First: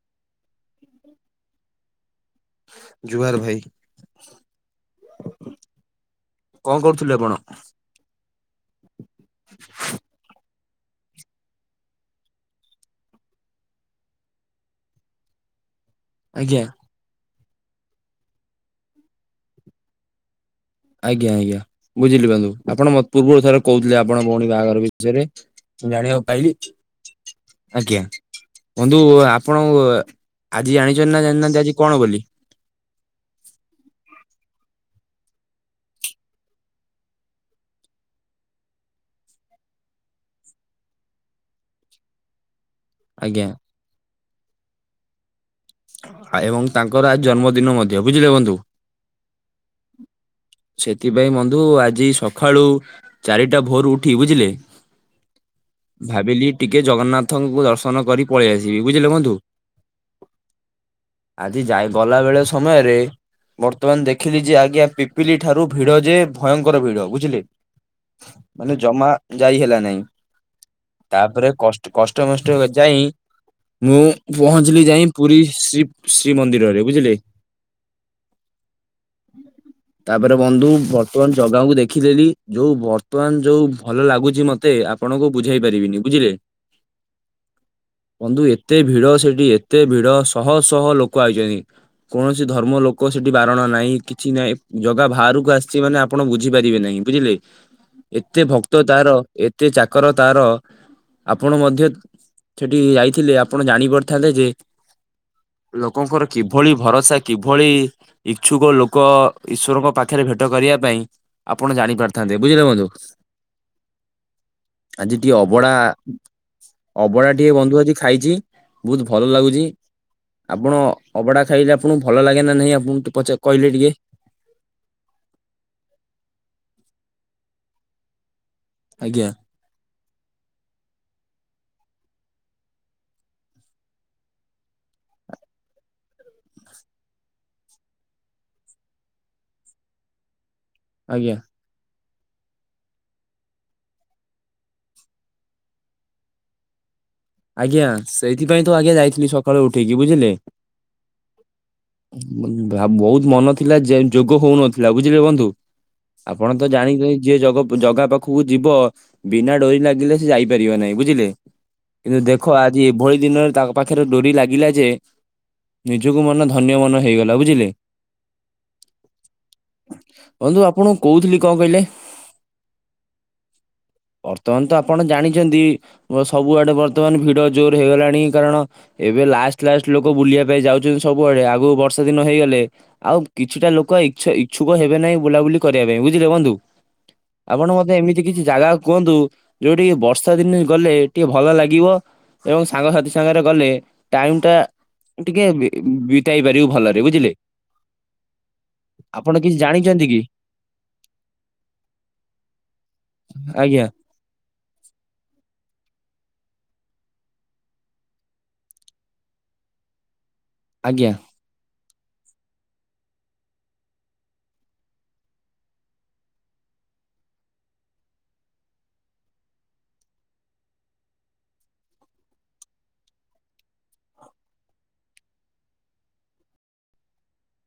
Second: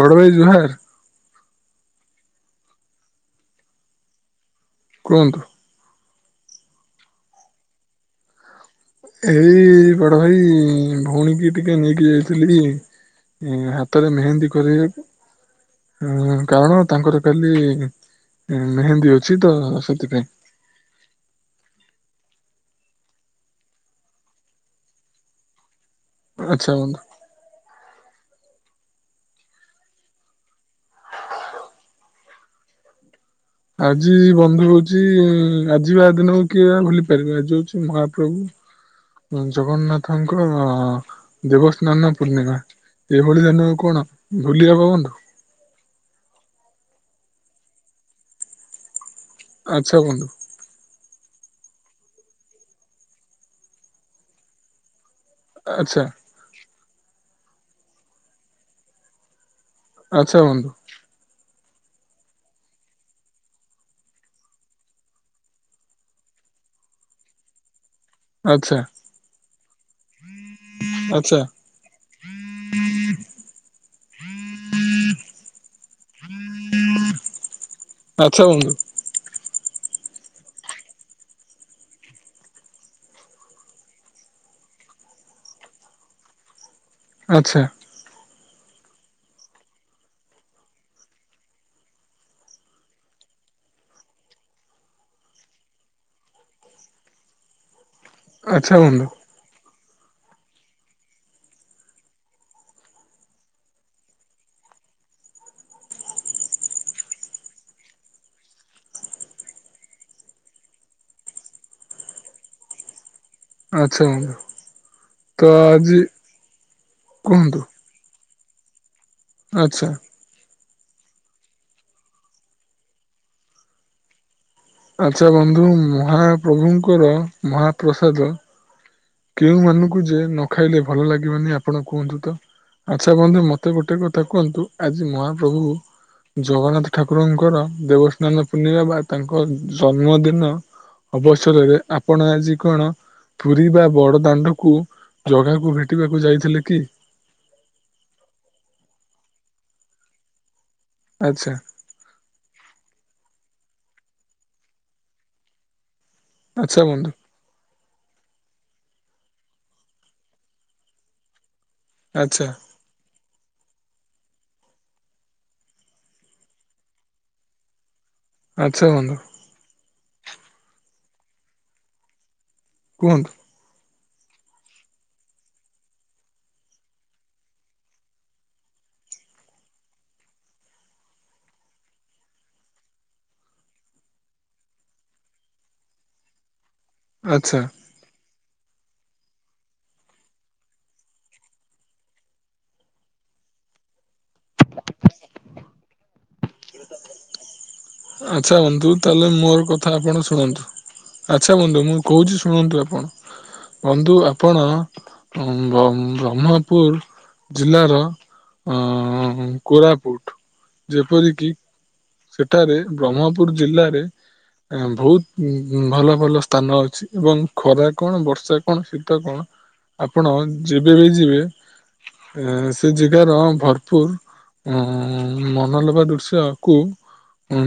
ବଡ଼ ଭାଇ ଜୁହାର। ଜୁହାର ଭାଇ। କୁହନ୍ତୁ। କଣ କରୁଥିଲେ ଆପଣ? ଏଇ ବଡ଼ ଭାଇ ଭଉଣୀକି ଟିକେ ନେଇକି ଯାଇଥିଲି। ଉ ହାତରେ ମେହେନ୍ଦୀ କରିବାକୁ। ହଁ ଆଜ୍ଞା କାରଣ ତାଙ୍କର କାଲି ଏ -ମେହେନ୍ଦୀ ଅଛି ତ ସେଥିପାଇଁ। ଆଜ୍ଞା ଆଜ୍ଞା ବୁଝିଲି ବାନ୍ଧୁ ଆପଣ ମତ୍ ପୂର୍ବରୁ ଥରେ କହୁଥିଲେ ଆପଣ ଭଉଣୀ ବାହାଘର ବିଷୟରେ। ମୁଁ ଜାଣିବାକୁ ପାଇଲି ଆଚ୍ଛା ବନ୍ଧୁ ଆଜ୍ଞା। ବନ୍ଧୁ ଆପଣ ଆଜି ଜାଣିଛନ୍ତି ନା ଜାଣିନାହାନ୍ତି ଆଜି କଣ ବୋଲି। ଆଜି ବନ୍ଧୁ ହଉଛି ଆଜିିବା ଦିନକୁ କିଏ ବା ଭୁଲି ପାରିବେ ଆଜି ହଉଛି ମହାପ୍ରଭୁ। ଅ - ଜଗନ୍ନାଥଙ୍କ ଦେବସ୍ନାନ ପୂର୍ଣ୍ଣିମା। ଏଇଭଳି ଆଜ୍ଞା ଧାନୁକୁ କଣ ଭୁଲିହବ ବନ୍ଧୁ। ଆ ଏବଂ ତାଙ୍କର ଆଜି ଜନ୍ମଦିନ ମଧ୍ୟ ବୁଝିଲେ ବଂଧୁ। ଆଚ୍ଛା ବନ୍ଧୁ। ସେଥିପାଇଁ ବନ୍ଧୁ ଆଜି ସଖାଳୁ। ଚାରିଟା ଭୋରୁ ଉଠି ବୁଝିଲେ। ଆଚ୍ଛା ଭାବିଲି ଟିକେ ଜଗନ୍ନାଥଙ୍କୁ ଦର୍ଶନ କରି ପଳେଇ ଆସିବି ବୁଝିଲେ ବନ୍ଧୁ। ଆଚ୍ଛା ବଂଧୁ। ଆଜି ଯାଇ ଗଲା ବେଳେ ସମୟରେ। ବର୍ତ୍ତମାନ ଦେଖିଲି ଯେ ଆଜ୍ଞା ପିପିଲି ଠାରୁ ଭିଡ ଯେ ଭୟଙ୍କର ଭିଡ ବୁଝିଲେ। ମାନେ ଆଚ୍ଛା ଜମା ଯାଇ ହେଲା ନାଇଁ। ଆଚ୍ଛା ତାପରେ କଷ୍ଟ କଷ୍ଟେ ମଷ୍ଟେ ଯାଇ ମୁଁ ପହଞ୍ଚିଲି ଯାଇ - ପୁରୀ ଶ୍ରୀ ଶ୍ରୀ ମନ୍ଦିରରେ ବୁଝିଲେ। ଆଚ୍ଛା ବନ୍ଧୁ ତାପରେ ବନ୍ଧୁ ବର୍ତ୍ତମାନ ଜଗାକୁ ଦେଖିଦେଲି ଯୋଉ ବର୍ତ୍ତମାନ ଯୋଉ ଭଲ ଲାଗୁଚି ମତେ। ଆପଣଙ୍କୁ ବୁଝାଇ ପାରିବିନି ବୁଝିଲେ। ଆଛା। ବନ୍ଧୁ ଏତେ ଭିଡ ସେଠି ଏତେ ଭିଡ ଶହ ଶହ ଲୋକ ଆଇଚନ୍ତି। କୌଣସି ଧର୍ମ ଲୋକ ସେଠି ବାରଣ ନାହିଁ କିଛି ନାଇଁ ଜଗା ବାହାରକୁ ଆସିଛି ମାନେ ଆ ଆପଣ ବୁଝିପାରିବେ ନାହିଁ ବୁଝିଲେ ଏତେ ଆଚ୍ଛା ଭକ୍ତ ବନ୍ଧୁ। ତାର ଏତେ ଚାକର ତାର। ଆପଣ ମଧ୍ୟ ସେଠି ଯାଇଥିଲେ ଆପଣ ଜାଣି ପାରିଥାନ୍ତେ ଯେ- ଲୋକଙ୍କର କିଭଳି ଭରସା କିଭଳି। ଇଚ୍ଛୁକ ଲୋକ ଇଶ୍ୱରଙ୍କ ପାଖରେ ଭେଟ କରିବା ପାଇଁ - ଆପଣ ଜାଣି ପାରିଥାନ୍ତେ ବୁଝିଲେ ବଂଧୁ ସ ଆଚ୍ଛା ବନ୍ଧୁ ଆଜି ଟିକେ ତ ଅବଢା- ଆଜି ଅବଢ଼ା ଟିକେ କୁହନ୍ତୁ ବଂଧୁ ଆଜି ଖାଇଚି ବହୁତ ଭଲ ଲାଗୁଛି। ଆଚ୍ଛା ଆପଣ ଅଭଡ଼ା ଖାଇଲେ ଆପଣଙ୍କୁ ଭଲ ଲାଗେ ନା ନାହିଁ ଆପ ଆପଣ ଙ୍କୁ ପଚା - କହିଲେ ଟିକେ। ଆଚ୍ଛା ବନ୍ଧୁ ମହାପ୍ରଭୁଙ୍କର ମହାପ୍ରସାଦ। ଆଜ୍ଞା। କେଉଁମାନଙ୍କୁ ଯେ ନ ଖାଇଲେ ଭଲ ଲାଗିବନି ଆପଣ କୁହନ୍ତୁ ତ। ଆଚ୍ଛା ବନ୍ଧୁ ମତେ ଗୋଟେ କଥା କୁହନ୍ତୁ ଆଜି ମହାପ୍ରଭୁ ଜଗନ୍ନାଥ ଠାକୁରଙ୍କର ଦେବସ୍ନାନ ପୂର୍ଣ୍ଣିମା ବା ତାଙ୍କ ଜନ୍ମଦିନ ଆଜ୍ଞା ଅବସରରେ ଆପଣ ଆଜି କଣ ପୁରୀ ବା ବଡ ଦାଣ୍ଡକୁ ଜଗାକୁ ଭେଟିବାକୁ ଯାଇଥିଲେ କି? ଆଜ୍ଞା ସେଇଥିପାଇଁ ତ ଆଜ୍ଞା ଯାଇଥିଲି ସଖାଳୁ ଉଠିକି ବୁଝିଲେ। ଆଚ୍ଛା। ଆ ବହୁତ ମନ ଥିଲା ଯେ ଯୋଗ ହଉ ନଥିଲା ବୁଝିଲେ ବଂଧୁ। ଆପଣ ତ ଆଚ୍ଛା ଜାଣି ବନ୍ଧୁ ଯିଏ ଜଗ ଜଗା ପାଖକୁ ଯିବ ବିନା ଡୋରି ଲାଗିଲେ ସେ ଯାଇପାରିବନାହିଁ ବୁଝିଲେ। କିନ୍ତୁ ଆଚ୍ଛା ଦେଖ ଆଜି ଏଭଳି ଦିନରେ ତାଙ୍କ ପାଖରେ ଡୋରି ଲାଗିଲା ଯେ ନିଜକୁ ମନ ଧନ୍ୟ ମନ ହେଇଗଲା ବୁଝିଲେ। ଆଚ୍ଛା ବନ୍ଧୁ। ବନ୍ଧୁ ଆପଣକୁ କହୁଥିଲି କଣ କହିଲେ କୁହନ୍ତୁ। ବର୍ତ୍ତମାନ ତ ଆପଣ ଜାଣିଛନ୍ତି ସବୁଆ ଡ଼େ ବର୍ତ୍ତମାନ ଭିଡ ଜୋର ହେଇଗଲାଣି କାରଣ ଏବେ ଲାଷ୍ଟ ଲାଷ୍ଟ ଲୋକ ବୁଲିବା ପାଇଁ ଯାଉଚନ୍ତି ସବୁଆଡେ। ଆଗକୁ ବର୍ଷା ଦିନ ହେଇଗଲେ ଆଉ କିଛିଟା ଲୋକ ଇଛା ଇଛୁକ ହେବେ ନାହିଁ ବୁଲାବୁଲି କରିବା ପାଇଁ ବୁଝିଲେ ବନ୍ଧୁ। ଆଚ୍ଛା ଆପଣ ମତେ ଏମିତି କିଛି ଜାଗା କୁହନ୍ତୁ ଯୋଉଠିକି ବର୍ଷା ଦିନେ ଗଲେ ଟିକେ ଭଲ ଲାଗିବ। ଏବଂ ସାଙ୍ଗସାଥି ସାଙ୍ଗରେ ଗଲେ ଟାଇମ୍ ଟା ଟିକେ ବିତାଇ ପାରିବୁ ଭଲରେ ବୁଝିଲେ। ଆଛା ବାନ୍ଧୁ ତାହେଲେ ଆପଣ କିଛି ମୋର କଥା ଜାଣିଛନ୍ତି କି? ଆପଣ ଶୁଣନ୍ତୁ। ଆଚ୍ଛା ବନ୍ଧୁ ମୁଁ କହୁଛି ଶୁଣନ୍ତୁ ଆପଣ। ଆଜ୍ଞା। ବନ୍ଧୁ ଆପଣ ବ୍ରହ୍ମପୁର ଜିଲ୍ଲାର ଅ କୋରାପୁଟ ଆଜ୍ଞା ଯେପରିକି ସେଠାରେ ବ୍ରହ୍ମପୁର ଜିଲ୍ଲାରେ ବହୁତ ଭଲ ଭଲ ସ୍ଥାନ ଅଛି। ଏବଂ ଖରା କଣ ବର୍ଷା କଣ ଶୀତ କଣ ଆପଣ ଯେବେ ବି ଯିବେ ଏ ସେ ଜାଗାର ଭରପୁର ଉ ମନଲୋଭା ଦୃଶ୍ୟ କୁ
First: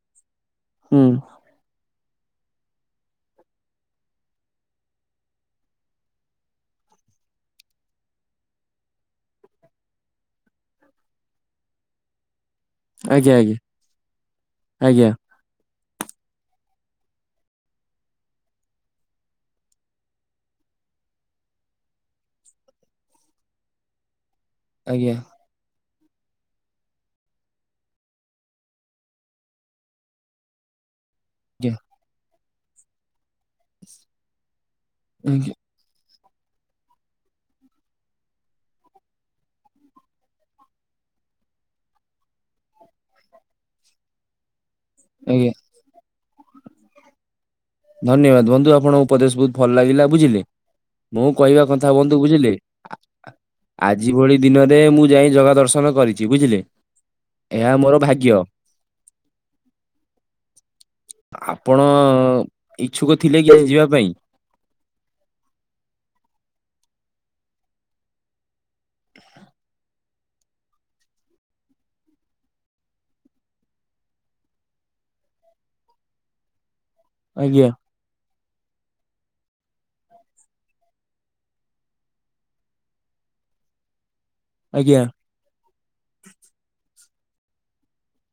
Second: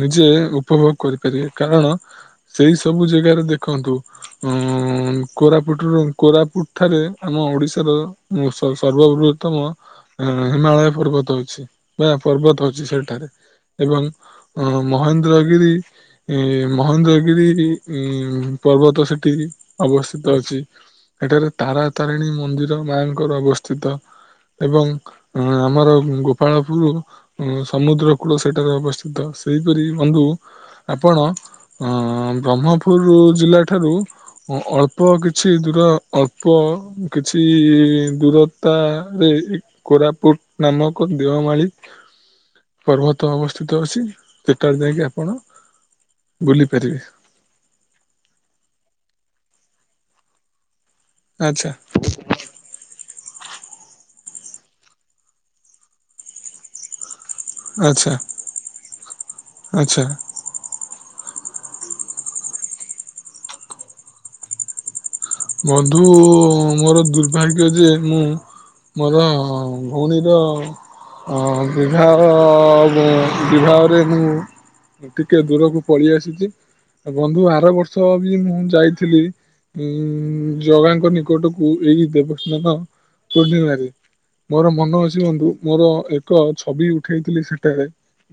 ନିଜେ ଉପଭୋଗ ହୁଁ କରିପାରିବେ। କାରଣ ସେଇ ସବୁ ଜାଗାରେ ଦେଖନ୍ତୁ। ଅ କୋରାପୁଟରୁ କୋରାପୁଟ ଠାରେ ଆମ ଓଡିଶାର ଉଁ ସର୍ବବୃହତ୍ତମ ହିମାଳୟ ପର୍ବତ ଅଛି। ବା ପର୍ବତ ଅଛି ସେଠାରେ। ଆଜ୍ଞା ଆଜ୍ଞା ଏବଂ ଆଜ୍ଞା। ମହେନ୍ଦ୍ରଗିରି ଏ ମହେନ୍ଦ୍ରଗିରି ଉ ପର୍ବତ ସେଠି ଅବସ୍ଥିତ ଅଛି। ଏଠାରେ ତାରା ତାରିଣୀ ମନ୍ଦିର ମାଙ୍କର ଅବସ୍ଥିତ। ଏବଂ ଆଜ୍ଞା ଆମର ଗୋପାଳପୁର ସମୁଦ୍ର କୂଳ ସେଠାରେ ଅବସ୍ଥିତ ସେହିପରି ବନ୍ଧୁ ଆପଣ ଆଜ୍ଞା ବ୍ରହ୍ମ ପୁର ଜିଲ୍ଲାଠାରୁ ଅଳ୍ପ ଆଜ୍ଞା କିଛି ଦୂର ଅଳ୍ପ କିଛି ଦୂରତାରେ କୋରାପୁଟ ନାମକ ଦେଓମାଳିୀ ପର୍ବତ ତ ଅବସ୍ଥିତ ଅଛି ସେଟାରେ ଯାଇକି ଆପଣ ଆଜ୍ଞା ବୁଲି ପାରିବେ। ଧନ୍ୟବାଦ ବନ୍ଧୁ ଆପଣଙ୍କ ଉପଦେଶ ବହୁତ ଭଲ ଲାଗିଲା ବୁଝିଲେ। ମୁଁ କହିବା ଆଚ୍ଛା କଥା ବନ୍ଧୁ ବୁଝିଲେ ଆଜି ଭଳି ଦିନରେ ମୁଁ ଯାଇ ଜଗା ଦର୍ଶନ କରିଛି ବୁଝିଲେ। ଏହା ମୋର ଆଚ୍ଛା ଭାଗ୍ୟ। ଆଚ୍ଛା ଆପଣ ଇଚ୍ଛୁକ ଥିଲେ କି ଯିବା ପାଇଁ? ବନ୍ଧୁ ମୋର ଦୁର୍ଭାଗ୍ୟ ଯେ ମୁଁ ମୋର ଭଉଣୀର ଅ ବିବାହର ବିବାହରେ ମୁଁ ଟିକେ ଦୂରକୁ ପଳେଇ ଆସିଛି ବନ୍ଧୁ ଆଜ୍ଞା ଆର ବର୍ଷ ବି ମୁଁ ଯାଇଥିଲି। ଉ ଜଗାଙ୍କ ନିକଟକୁ ଏଇ ଦେବସ୍ନାନ ପୂର୍ଣ୍ଣିମାରେ ମୋର ମନ ଆଜ୍ଞା ଅଛି ବୁନ୍ଧୁ ମୋର ଏକ ଛବି ଉଠେଇଥିଲି ସେଠାରେ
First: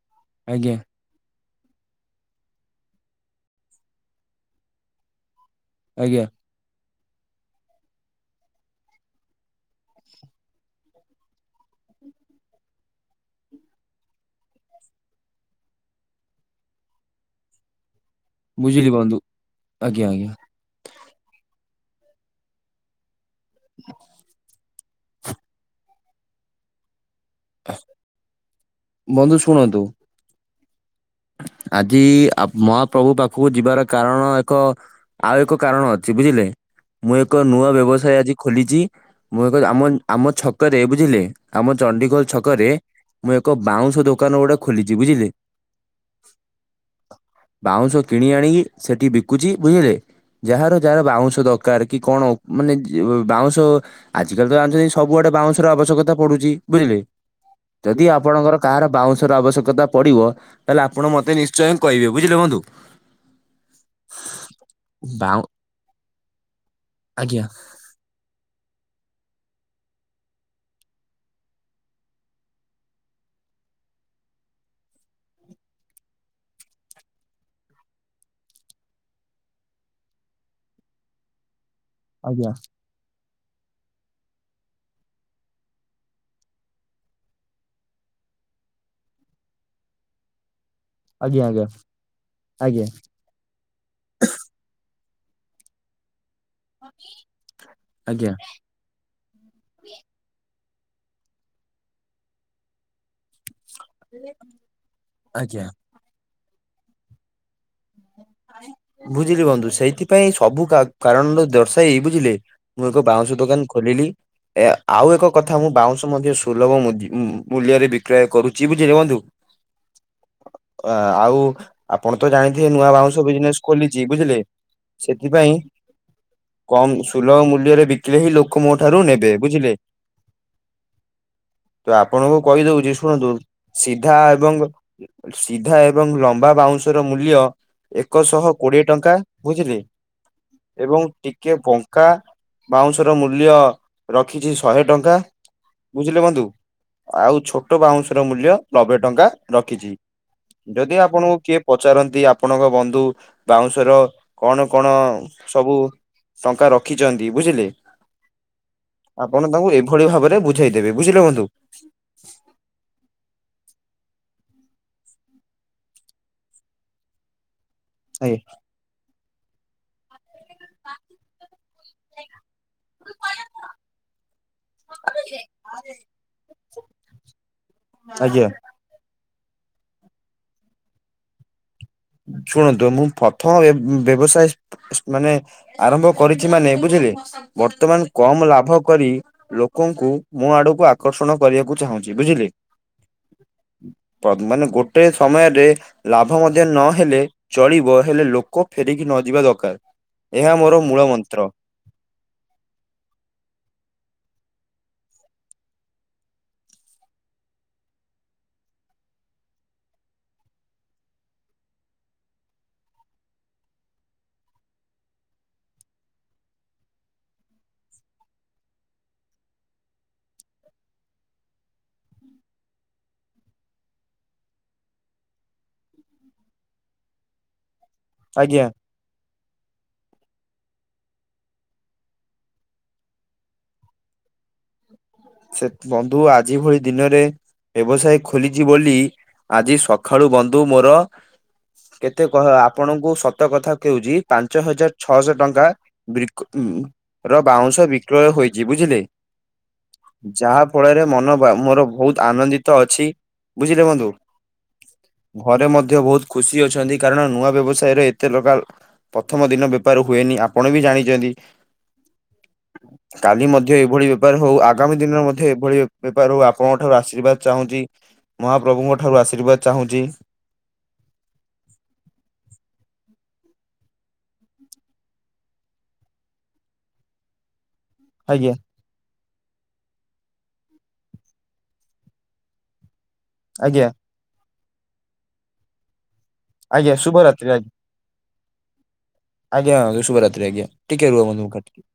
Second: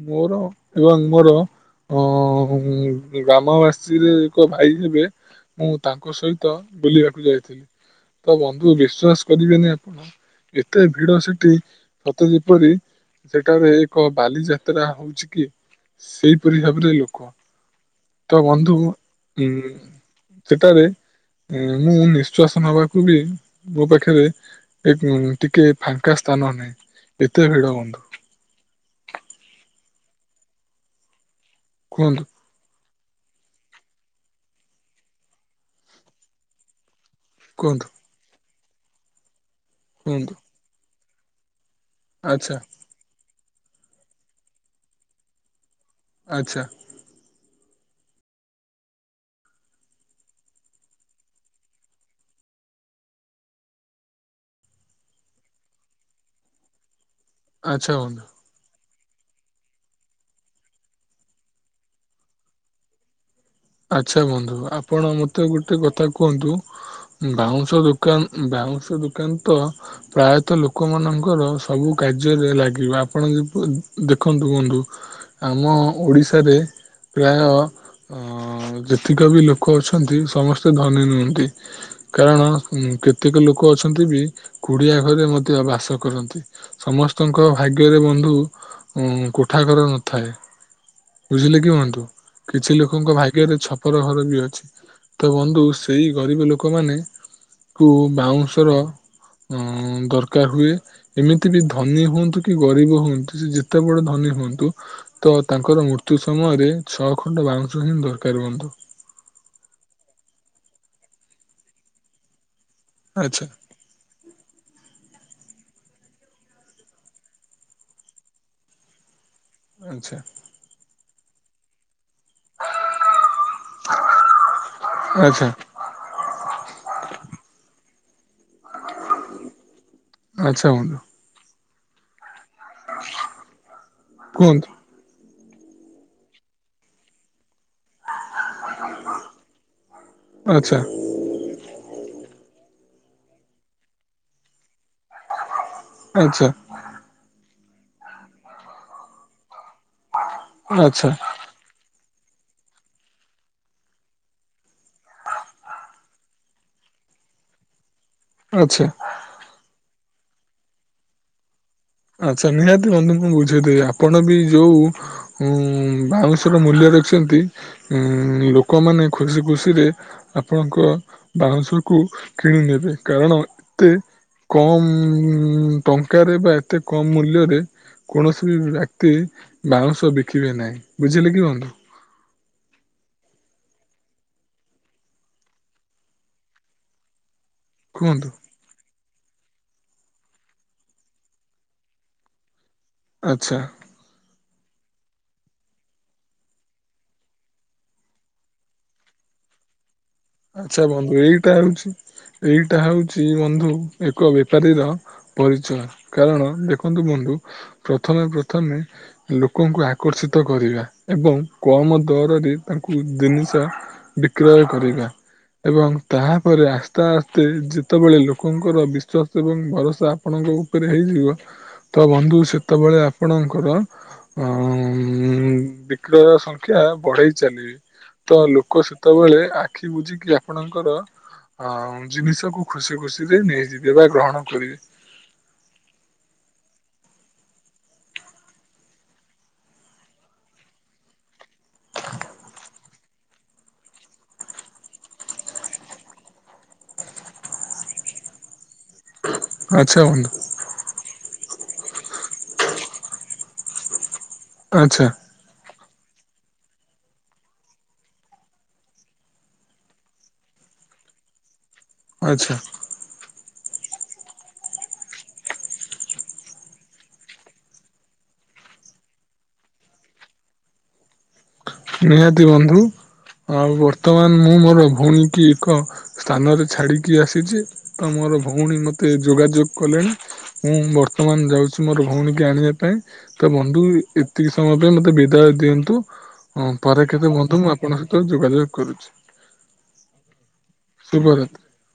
ମୋର ଆଜ୍ଞା ଏବଂ ମୋର ଗ୍ରାମବାସୀର ଏକ ଭାଇ ହେବେ। ମୁଁ ତାଙ୍କ ଆଜ୍ଞା ସହିତ ବୁଲିବାକୁ ଯାଇଥିଲି ତ ବନ୍ଧୁ ବିଶ୍ୱାସ କରିବେନି ଆପଣ ଏତେ ଭିଡ ସେଠି ସତେ ଯେପରି ସେଠାରେ ଏକ ବାଲିଯାତ୍ରା ହଉଛି କି? ସେଇପରି ଭାବରେ ଲୋକ ତ ବନ୍ଧୁ ଉଁ ଆଜ୍ଞା ଆଜ୍ଞା ସେଠାରେ ମୁଁ ନିଃଶ୍ଵାସ ନବାକୁ ବି ମୋ ପାଖରେ ଟିକେ ଫାଙ୍କା ସ୍ଥାନ ନାହିଁ ଏତେ ଭିଡ଼ ବନ୍ଧୁ। ବନ୍ଧୁ ଶୁଣନ୍ତୁ। ଆଜି କୁହନ୍ତୁ ମହାପ୍ରଭୁ ପାଖକୁ ଯିବାର କାରଣ ଏକ ଆଉ ଏକ କାରଣ ଅଛି ବୁଝିଲେ ମୁଁ ଏକ ଏକ ନୂଆ କୁହନ୍ତୁ ବ୍ୟବସାୟ ଆଜି ଖୋଲିଛି ମୁଁ ଏକ ଆମ କୁହନ୍ତୁ ଆମ ଛକରେ ବୁଝିଲେ ଆମ ଚଣ୍ଡିଖୋଲ ଆଚ୍ଛା ଛକରେ ମୁଁ ଏକ ବାଉଁଶ ଦୋକାନ ଗୁଟେ ଖୋଲିଛି ବୁଝିଲେ। ଆଚ୍ଛା ବାଉଁଶ କିଣି ଆଣିକି ସେଠି ବିକୁଛି ବୁଝିଲେ। ଯାହାର ଯାହାର ବାଉଁଶ ଦରକାର କି କଣ ମାନେ ବାଉଁଶ। ଆଜିିକାଲି ତ ଜାଣିଛନ୍ତି ସବୁଆଡ଼େ ବାଉଁଶର ଆବଶ୍ୟକତା ପଡ଼ୁଛି ବୁଝିଲେ। ଆଚ୍ଛା ଯଦି ବନ୍ଧୁ ଆପଣଙ୍କର କାହାର ବାଉଁଶ ର ଆବଶ୍ୟକତା ପଡି଼ବ। ତାହେଲେ ଆପଣ ମତେ ନିଶ୍ଚୟ କହିବେ ବୁଝିଲେ ବନ୍ଧୁ। ଆଚ୍ଛା ବନ୍ଧୁ ଆପଣ ବାଉଁ ମତେ ଗୁଟେ କଥା କୁହନ୍ତୁ ଆଜ୍ଞା। ବାଉଁଶ ଦୋକ କାନ୍ ବାଉଁଶ ଦୋକାନ ତ ପ୍ରାୟତଃ ଲୋକ ମାନଙ୍କର ସବୁ କାର୍ଯ୍ୟରେ ଲାଗିବ ଆପଣ ଦେଖନ୍ତୁ କୁହନ୍ତୁ। ଆମ ଓଡିଶାରେ ପ୍ରାୟ ଅ ଯେତିକ ବି ଲୋକ ଅଛନ୍ତି ସମସ୍ତେ ଧନୀ ନୁଅନ୍ତି କାରଣ ଆଜ୍ଞା କେତେକ ଲୋକ ଅଛନ୍ତି ବି କୁଡି଼ଆ ଘରେ ମଧ୍ୟ ବାସ କରନ୍ତି। ସମସ୍ତଙ୍କ ଭାଗ୍ୟରେ ବନ୍ଧୁ ଉ କୋଠାଘର ନଥାଏ। ଆଜ୍ଞା ବୁଝିଲେ ଆଜ୍ଞା କି ବନ୍ଧୁ କିଛି ଆଜ୍ଞା। ଲୋକ ଭାଗ୍ୟରେ ଛପର ଘର ବି ଅଛି ତ ବନ୍ଧୁ ସେଇ ଗରିବ ଲୋକ। ଲୋକ ମାନ କୁ ଆଜ୍ଞା ବାଉଁଶର ଅ ଦରକାର ହୁଏ ଏମିତି ବି ଧନୀ ହୁଅନ୍ତୁ କି ଗରିବ ହୁଅନ୍ତୁ ସେ ଯେ ତେ ବଡ଼ ଧନୀ ହୁଅନ୍ତୁ ତ ଆଜ୍ଞା ତାଙ୍କର ମୃତ୍ୟୁ ସମୟରେ ଛଅ ଖଣ୍ଡ ବାଉଁଶ ଦରକାର ବନ୍ଧୁ। ବୁଝିଲି ବନ୍ଧୁ ସେଇଥିପାଇଁ ସବୁ କାରଣର ଦର୍ଶାଇ ବୁଝିଲେ ମୁଁ ଏକ ବାଉଁଶ ଆଚ୍ଛା ଦୋକାନ ଖୋଲିଲି। ଏ ଆଉ ଏକ କଥା ମୁଁ ବାଉଁଶ ମଧ୍ୟ ସୁଲଭ ମୂଲ୍ୟରେ ବିକ୍ରୟ କରୁଛି ବୁଝିଲେ ବନ୍ଧୁ। ଆଚ୍ଛା। ଆ ଆଉ ଆପଣ ତ ଜାଣିଥିବେ ନୂଆ ବାଉଁଶ ବିଜନେସ ଖୋଲିଛି ବୁଝିଲେ। ଆଚ୍ଛା ସେଥିପାଇଁ କମ ସୁଲଭ ମୂଲ୍ୟରେ ବିକିଲେ ହିଁ ଲୋକ ମୋ ଠାରୁ ନେବେ ବୁଝିଲେ। ଆଚ୍ଛା ବନ୍ଧୁ। ତ ଆପଣଙ୍କୁ କହିଦଉଛି ଶୁଣନ୍ତୁ ସିଧା ଏବଂ କୁହନ୍ତୁ ସିଧା ଏବଂ ଲମ୍ବା ବାଉଁଶର ମୂଲ୍ୟ ଏକ ଶହ କୋଡିଏ ଟଙ୍କା ବୁଝିଲେ ଆଚ୍ଛା ଏବଂ ଟି ଟିକେ ବଙ୍କା ବାଉଁଶର ମୂଲ୍ୟ ରଖିଛି ଶହେ ଟଙ୍କା ବୁଝିଲେ ବନ୍ଧୁ ଆଚ୍ଛା ଆଉ ଛୋଟ ବାଉଁଶ ର ମୂଲ୍ୟ ନବେ ଟଙ୍କା ରଖିଚି। ଯଦି ଆଚ୍ଛା ଆପଣଙ୍କୁ କିଏ ପଚାରନ୍ତି ଆପ ଆପଣଙ୍କ ବନ୍ଧୁ ବାଉଁଶର କଣ କଣ ସବୁ ଟଙ୍କା ରଖିଛନ୍ତି ବୁଝିଲେ। ଆଛା। ଆପଣ ତାଙ୍କୁ ଏଇଭଳି ଭାବରେ ବୁଝେଇଦେବେ ବୁଝିଲେ ବନ୍ଧୁ। ଆଚ୍ଛା ନିହାତି ବନ୍ଧୁ ମୁଁ ବୁଝେଇଦେବି ଆପଣ ବି ଯୋଉ ଉଁ ବାଉଁଶ ର ମୂଲ୍ୟ ରଖିଛନ୍ତି ଉଁ ଆଜ୍ଞା ଲୋକମାନୋନ ଖୁସି ଖୁସିରେ ଆପଣଙ୍କ ବାଉଁଶ କୁ କିଣି ନେବେ କାରଣ ଏତେ କମ ଟଙ୍କାରେ ବା ଏତେ କମ ମୂଲ୍ୟରେ ଆଜ୍ଞା କୌଣସି ବି ଏତେ ବାଉଁଶ ବିକିବେ ନାହିଁ ବୁଝିଲେ କି ବନ୍ଧୁ। ଶୁଣନ୍ତୁ ମୁଁ ପ୍ରଥମ ରେ ବ୍ୟବସାୟ ମାନେ ଆରମ୍ଭ କରିଛି ମାନେ ବୁଝିଲେ ବର୍ତ୍ତମାନ କୁହନ୍ତୁ କମ ଲାଭ କରି ଲ ଲୋକଙ୍କୁ ମୋ ଆଡକୁ ଆକର୍ଷଣ କରିବାକୁ ଚାହୁଁଛି ବୁଝିଲେ। ଆଛା। ମାନେ ଗୋଟେ ସମୟରେ ଲାଭ ମଧ୍ୟ ନହେଲେ ଚଳିବ ହେଲେ ଲୋକ ଫେରିକି ନଯିବା ଦରକାର। ଏହା ମୋର ଆଚ୍ଛା ମୂଳ ବନ୍ଧୁ ମନ୍ତ୍ର ଏଇଟା ହଉଛି ଏଇଟା ହଉଛି ବନ୍ଧୁ ଏକ ବେପାରୀର ପରିଚୟ କାରଣ ଦେଖନ୍ତୁ ବନ୍ଧୁ ପ୍ରଥମେ ପ୍ରଥମେ ଲୋକଙ୍କୁ ଆକର୍ଷିତ କରିବା ଏବଂ କମ୍ ଦରରେ ତାଙ୍କୁ ଜିନିଷ ବିକ୍ରୟ କରିବା। ଏବଂ ତାପରେ ଆସ୍ତେ ଆସ୍ତେ ଯେତେବେଳେ ଲୋକଙ୍କର ବିଶ୍ୱାସ ଏବଂ ଭରସା ଆପଣଙ୍କ ଉପରେ ହେଇଯିବ ତ ବନ୍ଧୁ ସେତେବେଳେ ଆପଣଙ୍କର ହଁ ବିକ୍ରୟ ସଂଖ୍ୟା ବଢେଇ ଚାଲିବେ ତ ଆଜ୍ଞା ଲୋକ ସେତେବେଳେ ଆଖି ବୁଝିକି ଆପଣଙ୍କର ଅ ଜିନିଷକୁୁ ଖୁସି ଖୁସିରେ ନେଇଯିବେ ବା ଗ୍ରହଣ କରିବେ। ସେ ବନ୍ଧୁ ଆଜି ଭଳି ଦିନରେ ବ୍ୟବସାୟ ଖୋଲିଛି ବୋଲି ଆଜି ସକାଳୁ ବନ୍ଧୁ ମୋର କେତେ କହ ଆପଣଙ୍କୁ ସତ କଥା କହୁଛି ପାଞ୍ଚ ହଜାର ଛଅଶହ ଟଙ୍କା ର ବାଉଁଶ ବିକ୍ରୟ ହୋଇଛି ବୁଝିଲେ। ଆଚ୍ଛା। ବନ୍ଧୁ ଯାହା ଫଳରେ ମନ ମୋର ବହୁତ ଆନନ୍ଦିତ ଅଛି ବୁଝିଲେ ବନ୍ଧୁ। ଆଚ୍ଛା। ଘରେ ମଧ୍ୟ ବହୁତ ଖୁସି ଅଛନ୍ତି କାରଣ ନୂଆ ବ୍ୟବସାୟରେ ଏତେ ଲଗା ପ୍ରଥମ ଦିନ ବେପାର ହୁଏନି ଆପଣ ବି ଜାଣିଛନ୍ତି। ଆଛା। କାଲି ମଧ୍ୟ ଏଇଭଳି ବେପାର ହଉ, ଆ ଆଗାମୀ ଦିନରେ ମଧ୍ୟ ଏଭଳି ବେପାର ହଉ, ଆପଣଙ୍କ ଠାରୁ ଆଶୀର୍ବାଦ ଚାହୁଁଚି। ମହାପ୍ରଭୁଙ୍କ ଠାରୁ ଆଶୀର୍ବାଦ ଚାହୁଁଚି। ନିହାତି ବନ୍ଧୁ। ଆଉ ବର୍ତ୍ତମାନ ମୁଁ ମୋର ଭଉଣୀ କି ଏକ ସ୍ଥାନରେ ଛାଡିକି ଆସିଚି। ତ ମୋର ଆଜ୍ଞା ଭଉଣୀ ମତେ ମତେ ଯୋଗାଯୋଗ କଲେଣି, ମୁଁ ବର୍ତ୍ତମାନ ଯାଉଚି ମୋର ଭଉଣୀକୁ ଆଣିବା ପାଇଁ ତ ବନ୍ଧୁ, ଆଜ୍ଞା ଏତିକି ସମୟ ପାଇଁ ମତେ ବିଦାୟ ଦିଅନ୍ତୁ। ହଁ, ଆଜ୍ଞା ପରେ କେବେ ଶୁଭରାତ୍ରି ବନ୍ଧୁ ମୁଁ ଆଜ୍ଞା। ଆପଣଙ୍କ ସହିତ ଯୋଗାଯୋଗ କରୁଚି। ଆଜ୍ଞା ବନ୍ଧୁ, ଶୁଭରାତ୍ରି ଆଜ୍ଞା, ଟିକେ ରୁହ ବନ୍ଧୁ ମୁଁ କାଟୁଚି।